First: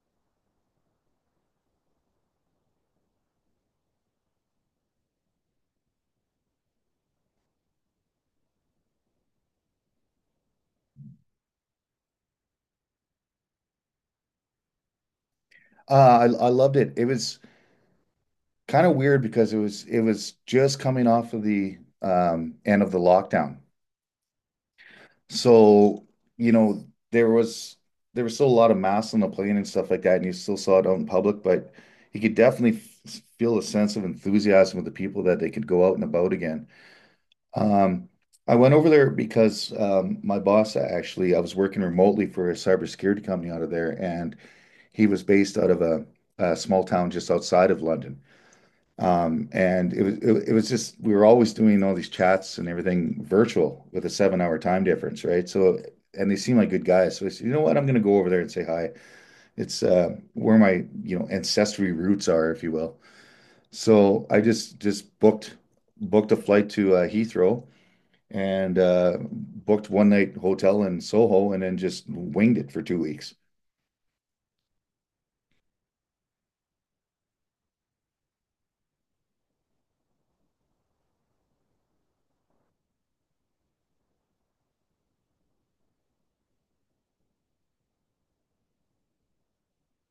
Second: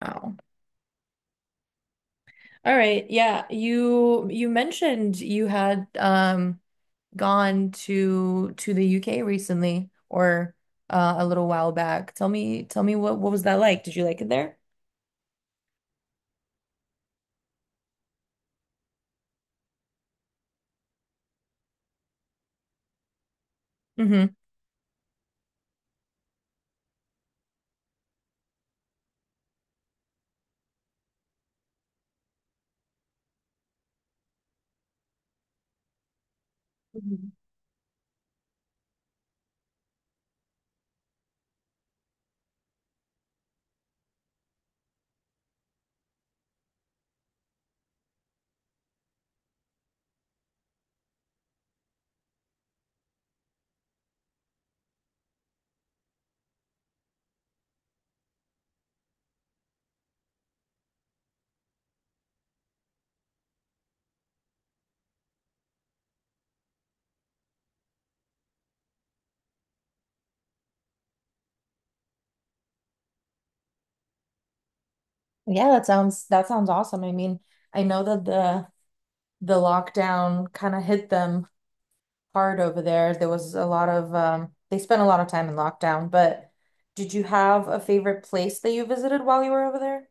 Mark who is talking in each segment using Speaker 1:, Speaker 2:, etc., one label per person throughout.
Speaker 1: Wow. All right. Yeah, you mentioned you had gone to the UK recently or a little while back. Tell me what was that like? Did you like it there?
Speaker 2: Uh, I loved it. It was kind of weird because it was just coming off of the end of the lockdown.
Speaker 1: Mm-hmm.
Speaker 2: So, you know, there was there was still a lot of masks on the plane and stuff like that, and you still saw it out in public, but you could definitely f feel a sense of enthusiasm with the people that they could go out and about again.
Speaker 1: Mhm.
Speaker 2: Um, I went over there because my boss actually, I was working remotely for a cybersecurity company out of there, and he was based out of a small town just outside of London. And it was just we were always doing all these chats and everything virtual with a seven-hour time difference, right? So, and they seem like good guys. So I said, you know what? I'm going to go over there and say hi. It's where my, you know, ancestry roots are, if you will. So I just booked a flight to Heathrow and booked one-night hotel in Soho and then just winged it for 2 weeks.
Speaker 1: Yeah, that sounds awesome. I mean, I know that the lockdown kind of hit them hard over there. There was a lot of they spent a lot of time in lockdown, but did you have a favorite place that you visited while you were over there?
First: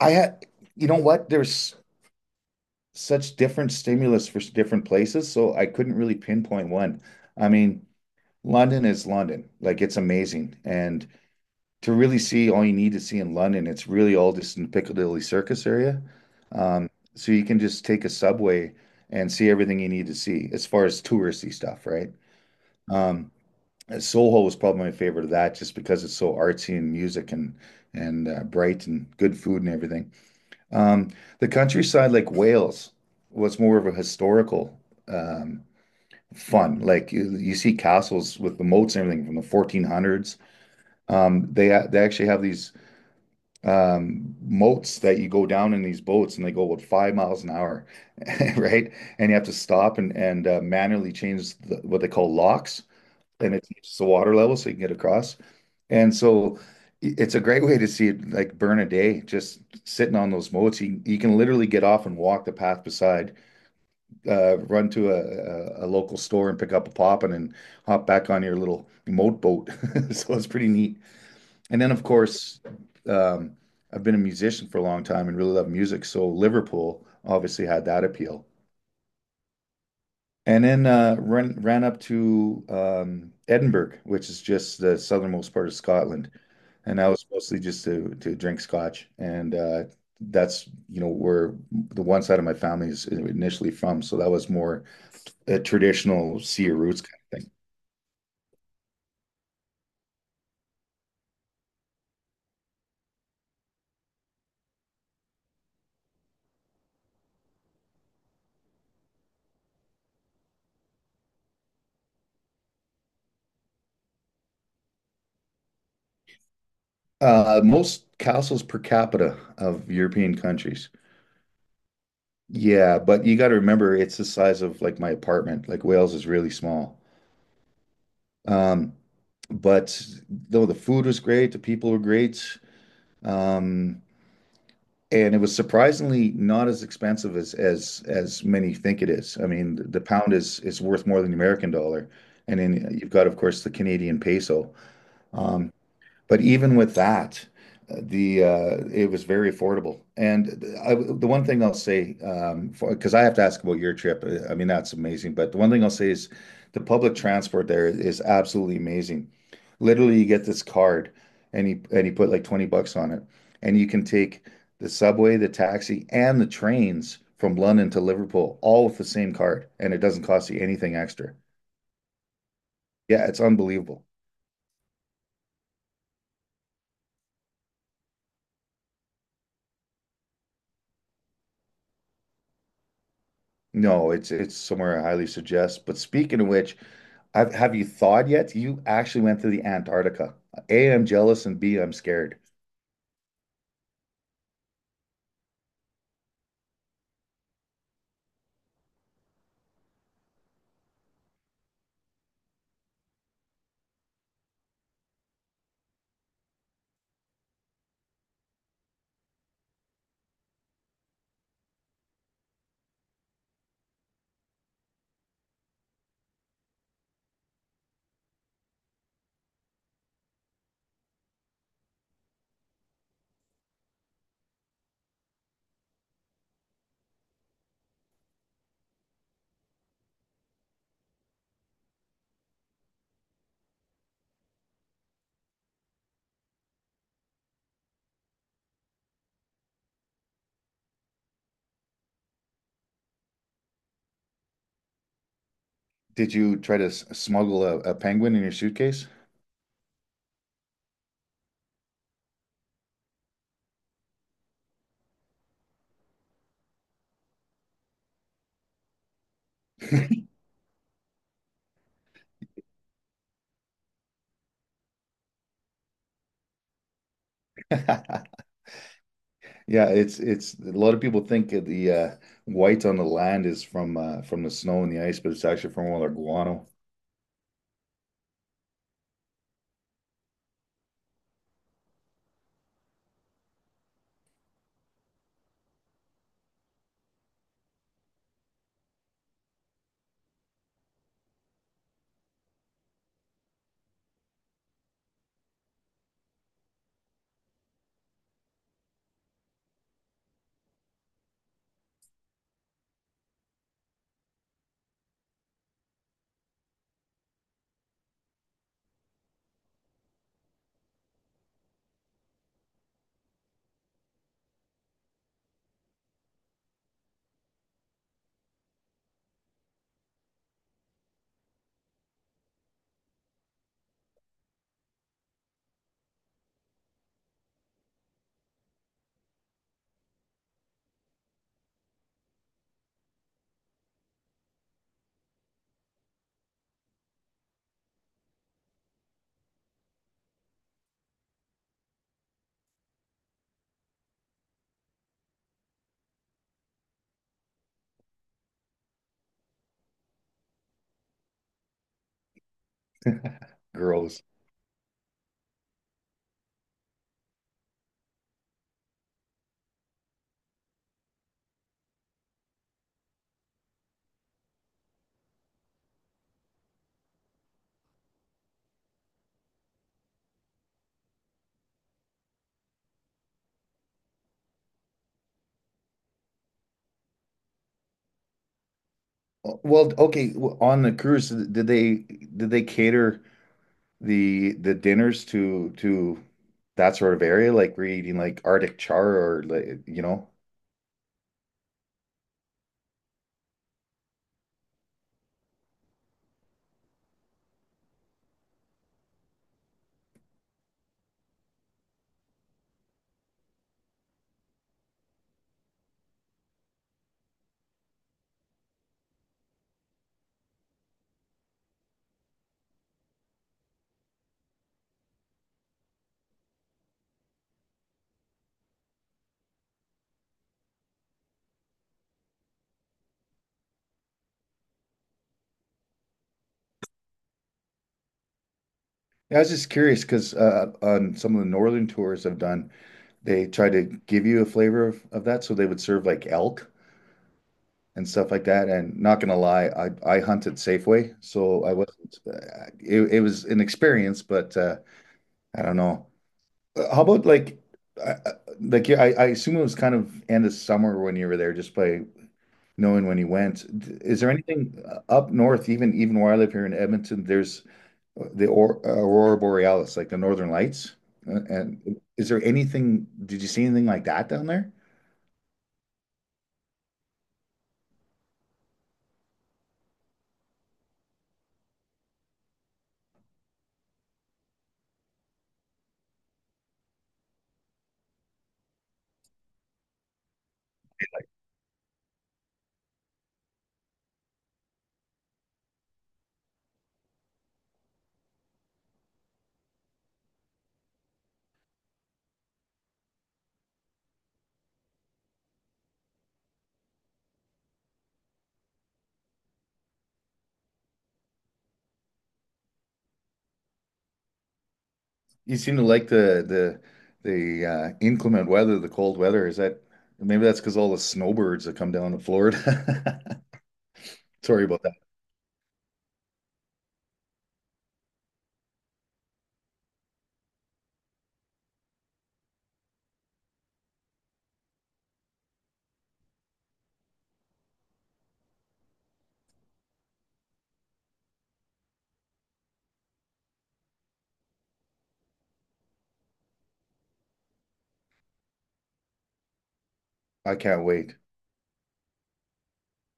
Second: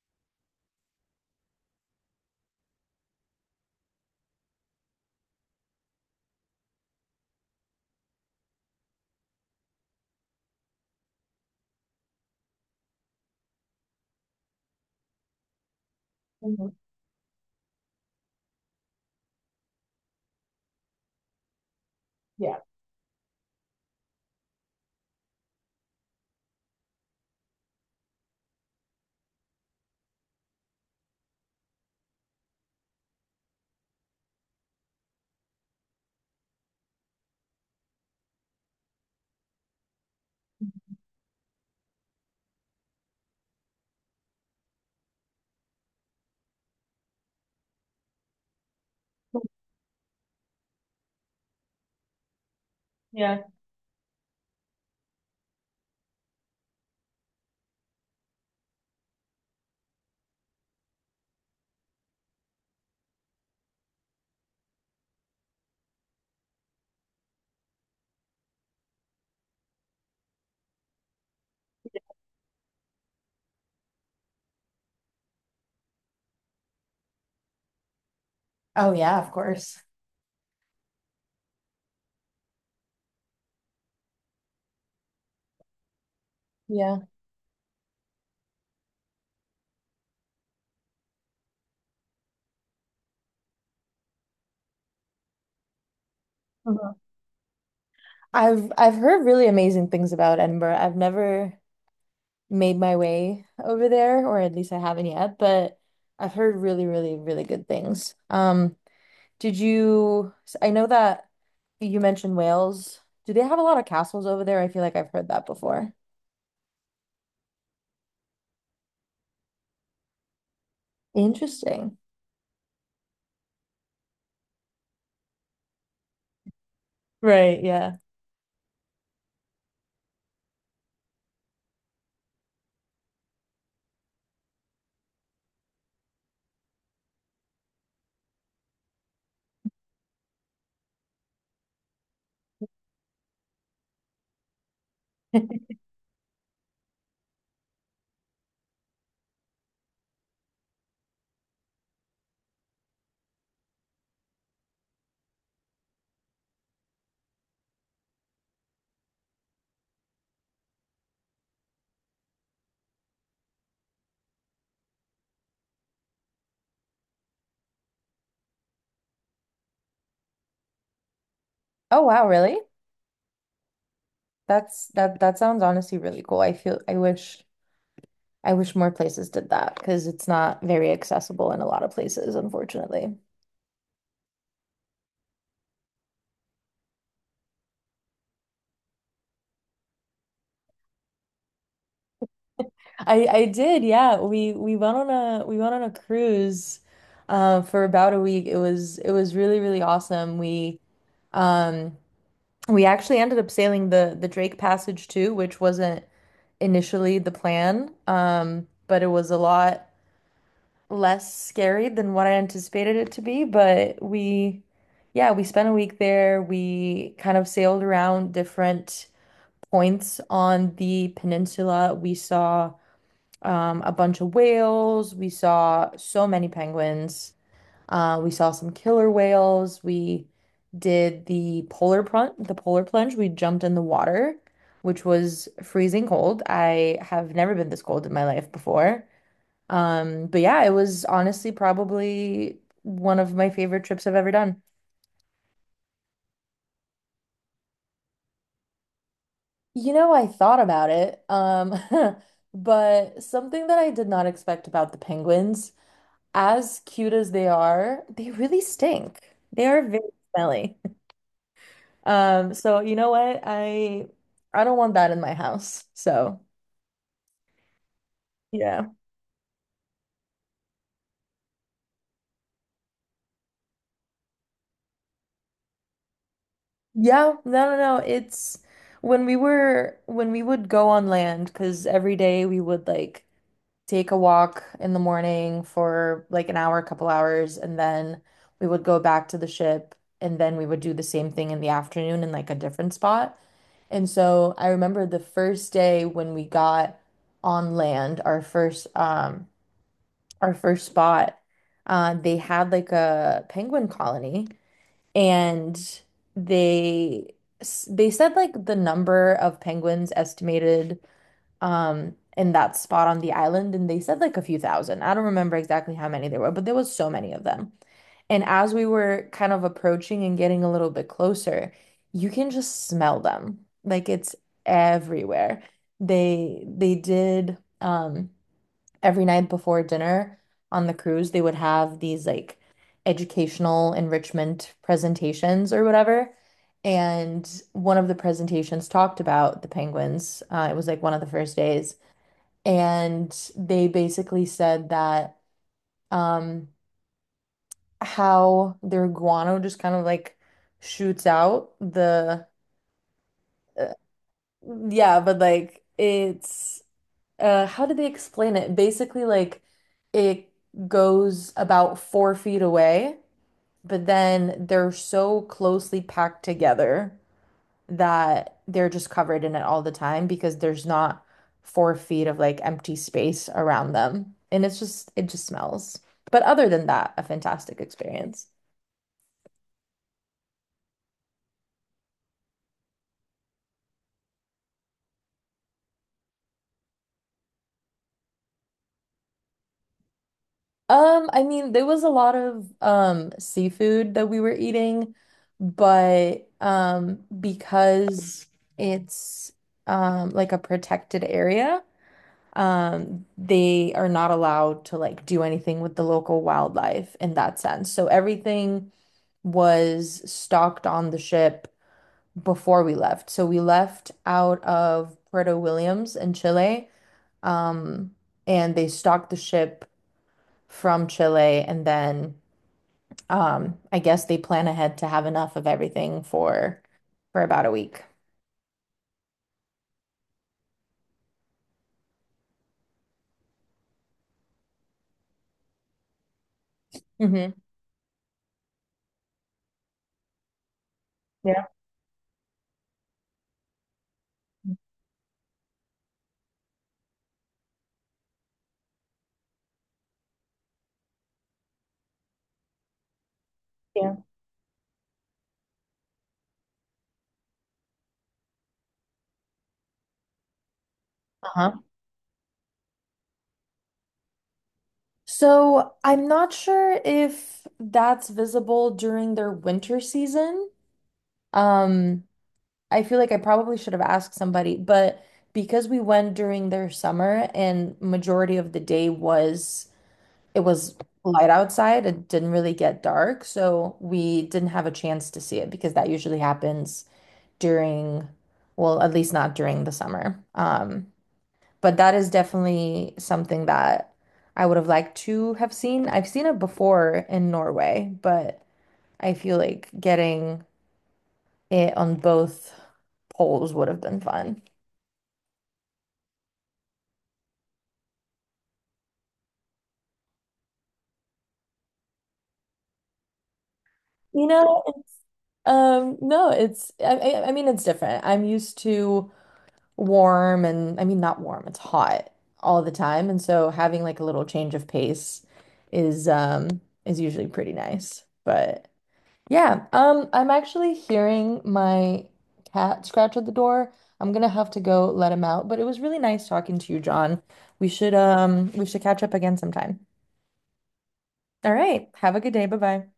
Speaker 2: I had, you know what? There's such different stimulus for different places, so I couldn't really pinpoint one. I mean, London is London. Like it's amazing. And to really see all you need to see in London, it's really all just in the Piccadilly Circus area.
Speaker 1: Mhm.
Speaker 2: Um, so you can just take a subway and see everything you need to see as far as touristy stuff, right?
Speaker 1: Yeah.
Speaker 2: Um, Soho was probably my favorite of that just because it's so artsy and music and bright and good food and everything. Um, the countryside, like Wales, was more of a historical um, fun. Like you see castles with the moats and everything from the 1400s. They actually have these moats that you go down in these boats and they go about 5 miles an hour, right? And you have to stop and manually change the, what they call locks,
Speaker 1: Yeah.
Speaker 2: and it keeps the water level so you can get across. And so it's a great way to see it like burn a day, just sitting on those moats. You can literally get off and walk the path beside, run to a local store and pick up a poppin' and hop back on your little moat boat. So it's pretty neat. And then, of course, um, I've been a musician for a long time and really love music. So Liverpool obviously had that appeal.
Speaker 1: Oh yeah, of course.
Speaker 2: And then ran up to Edinburgh, which is just the southernmost part of Scotland, and
Speaker 1: Yeah.
Speaker 2: that Mhm. was mostly just to drink scotch, and that's you know where the one side of my family is initially from, so that was more a traditional Sea of
Speaker 1: Mhm.
Speaker 2: Roots kind of thing.
Speaker 1: I've heard really amazing things about Edinburgh. I've never made my way over there, or at least I haven't yet, but I've heard really, really, really good things. Did you, I know that you mentioned Wales. Do they have a lot of castles over there? I feel like I've heard that before.
Speaker 2: Most castles per capita of European countries,
Speaker 1: Interesting.
Speaker 2: yeah, but you got to remember it's the size of like my apartment. Like Wales is really small.
Speaker 1: Right, yeah.
Speaker 2: Um, but though the food was great, the people were great. Um, and it was surprisingly not as expensive as many think it is. I mean, the pound is worth more than the American dollar. And then you've got, of course, the Canadian peso. Um, but even with that, the it was very affordable. The one thing I'll say, because I have to ask about your trip, I mean, that's amazing. But the one thing I'll say is the public transport there is absolutely amazing. Literally, you get this card and you put like 20 bucks on it, and you can take the subway, the taxi, and the trains from London to Liverpool all with the same card, and it doesn't cost you anything extra.
Speaker 1: Oh wow, really?
Speaker 2: Yeah, it's unbelievable.
Speaker 1: That sounds honestly really cool. I feel I wish more places did that because it's not very accessible in a lot of places, unfortunately.
Speaker 2: No, it's somewhere I highly suggest. But speaking of which, I've, have you thawed yet? You actually went to the Antarctica. A, I'm jealous, and B, I'm scared.
Speaker 1: I did, yeah. We went on a cruise for about a week. It was really, really awesome. Um we actually ended up sailing the Drake Passage too, which wasn't initially the plan. But it was a lot less scary than what I anticipated it to be. But we yeah, we spent a week there. We kind of sailed around different points on the peninsula. We saw a bunch of whales. We saw so many penguins. We saw some killer whales. We did the polar plunge, We jumped in the water, which was freezing cold. I have never been this cold in my life before. But yeah, it was honestly probably one of my favorite trips I've ever done.
Speaker 2: Did you try to smuggle a penguin in your suitcase?
Speaker 1: You know, I thought about it, but something that I did not expect about the penguins as cute as they are, they really stink. They are very smelly. So you know what? I don't want that in my house. So yeah.
Speaker 2: Yeah, it's a lot of people think that the white on the land is from the snow and the ice, but it's actually from all our guano.
Speaker 1: Yeah, no, no, no. It's when we would go on land, because every day we would like take a walk in the morning for like an hour, a couple hours, and then we would go back to the ship and then we would do the same thing in the afternoon in like a different spot. And so I remember the first day when we got on land, our first spot, they had like a penguin colony and they they said like the number of penguins estimated in that spot on the island and they said like a few thousand. I don't remember exactly how many there were, but there was so many of them. And as we were kind of approaching and getting a little bit closer, you can just smell them. Like it's everywhere. They did every night before dinner on the cruise, they would have these like educational enrichment presentations or whatever. And one of the presentations talked about the penguins. It was like one of the first days. And they basically said that um, how their guano just kind of like shoots out the, uh,
Speaker 2: Gross.
Speaker 1: yeah, but like it's, how did they explain it? Basically, like it goes about 4 feet away, but then they're so closely packed together that they're just covered in it all the time because there's not 4 feet of like empty space around them. And it's just, it just smells. But other than that, a fantastic experience.
Speaker 2: Well, okay, on the cruise, did they cater? The dinners to that sort of area, like we're eating like Arctic char or like you know.
Speaker 1: I mean, there was a lot of seafood that we were eating, but because it's like a protected area, they are not allowed to like do anything with the local wildlife in that sense. So everything was stocked on the ship before we left. So we left out of Puerto Williams in Chile, um, and they stocked the ship from Chile, and then I guess they plan ahead to have enough of everything for about a week.
Speaker 2: Yeah, I was just curious because on some of the northern tours I've done, they try to give you a flavor of that, so they would serve like elk
Speaker 1: Hmm.
Speaker 2: and stuff like that. And not gonna lie, I hunted Safeway,
Speaker 1: Yeah.
Speaker 2: so I wasn't. It was an experience, but I don't know. How about uh, uh, like yeah, I assume it was kind of end of summer when you were there, just by knowing when he went.
Speaker 1: Yeah.
Speaker 2: Is there anything up north, even where I live here in Edmonton, there's Aurora Borealis, like the Northern Lights.
Speaker 1: Uh-huh.
Speaker 2: And is there anything, did you see anything like that down there?
Speaker 1: So I'm not sure if that's visible during their winter season. Um, I feel like I probably should have asked somebody, but because we went during their summer and majority of the day was it was light outside, it didn't really get dark, so we didn't have a chance to see it because that usually happens during, well, at least not during the summer. But that is definitely something that I would have liked to have seen. I've seen it before in Norway, but I feel like getting it on both poles would have been fun.
Speaker 2: You seem to like the inclement weather, the cold weather. Is that maybe that's because all the snowbirds that come down to Florida?
Speaker 1: You
Speaker 2: Sorry
Speaker 1: know,
Speaker 2: about that.
Speaker 1: it's, no, it's, I mean, it's different. I'm used to warm and, I mean, not warm, it's hot all the time. And so having like a little change of pace is, um, is usually pretty nice. But yeah, I'm actually hearing my cat scratch at the door. I'm gonna have to go let him out, but it was really nice talking to you, John. We should catch up again sometime.
Speaker 2: I can't wait.
Speaker 1: All right, have a good day. Bye-bye.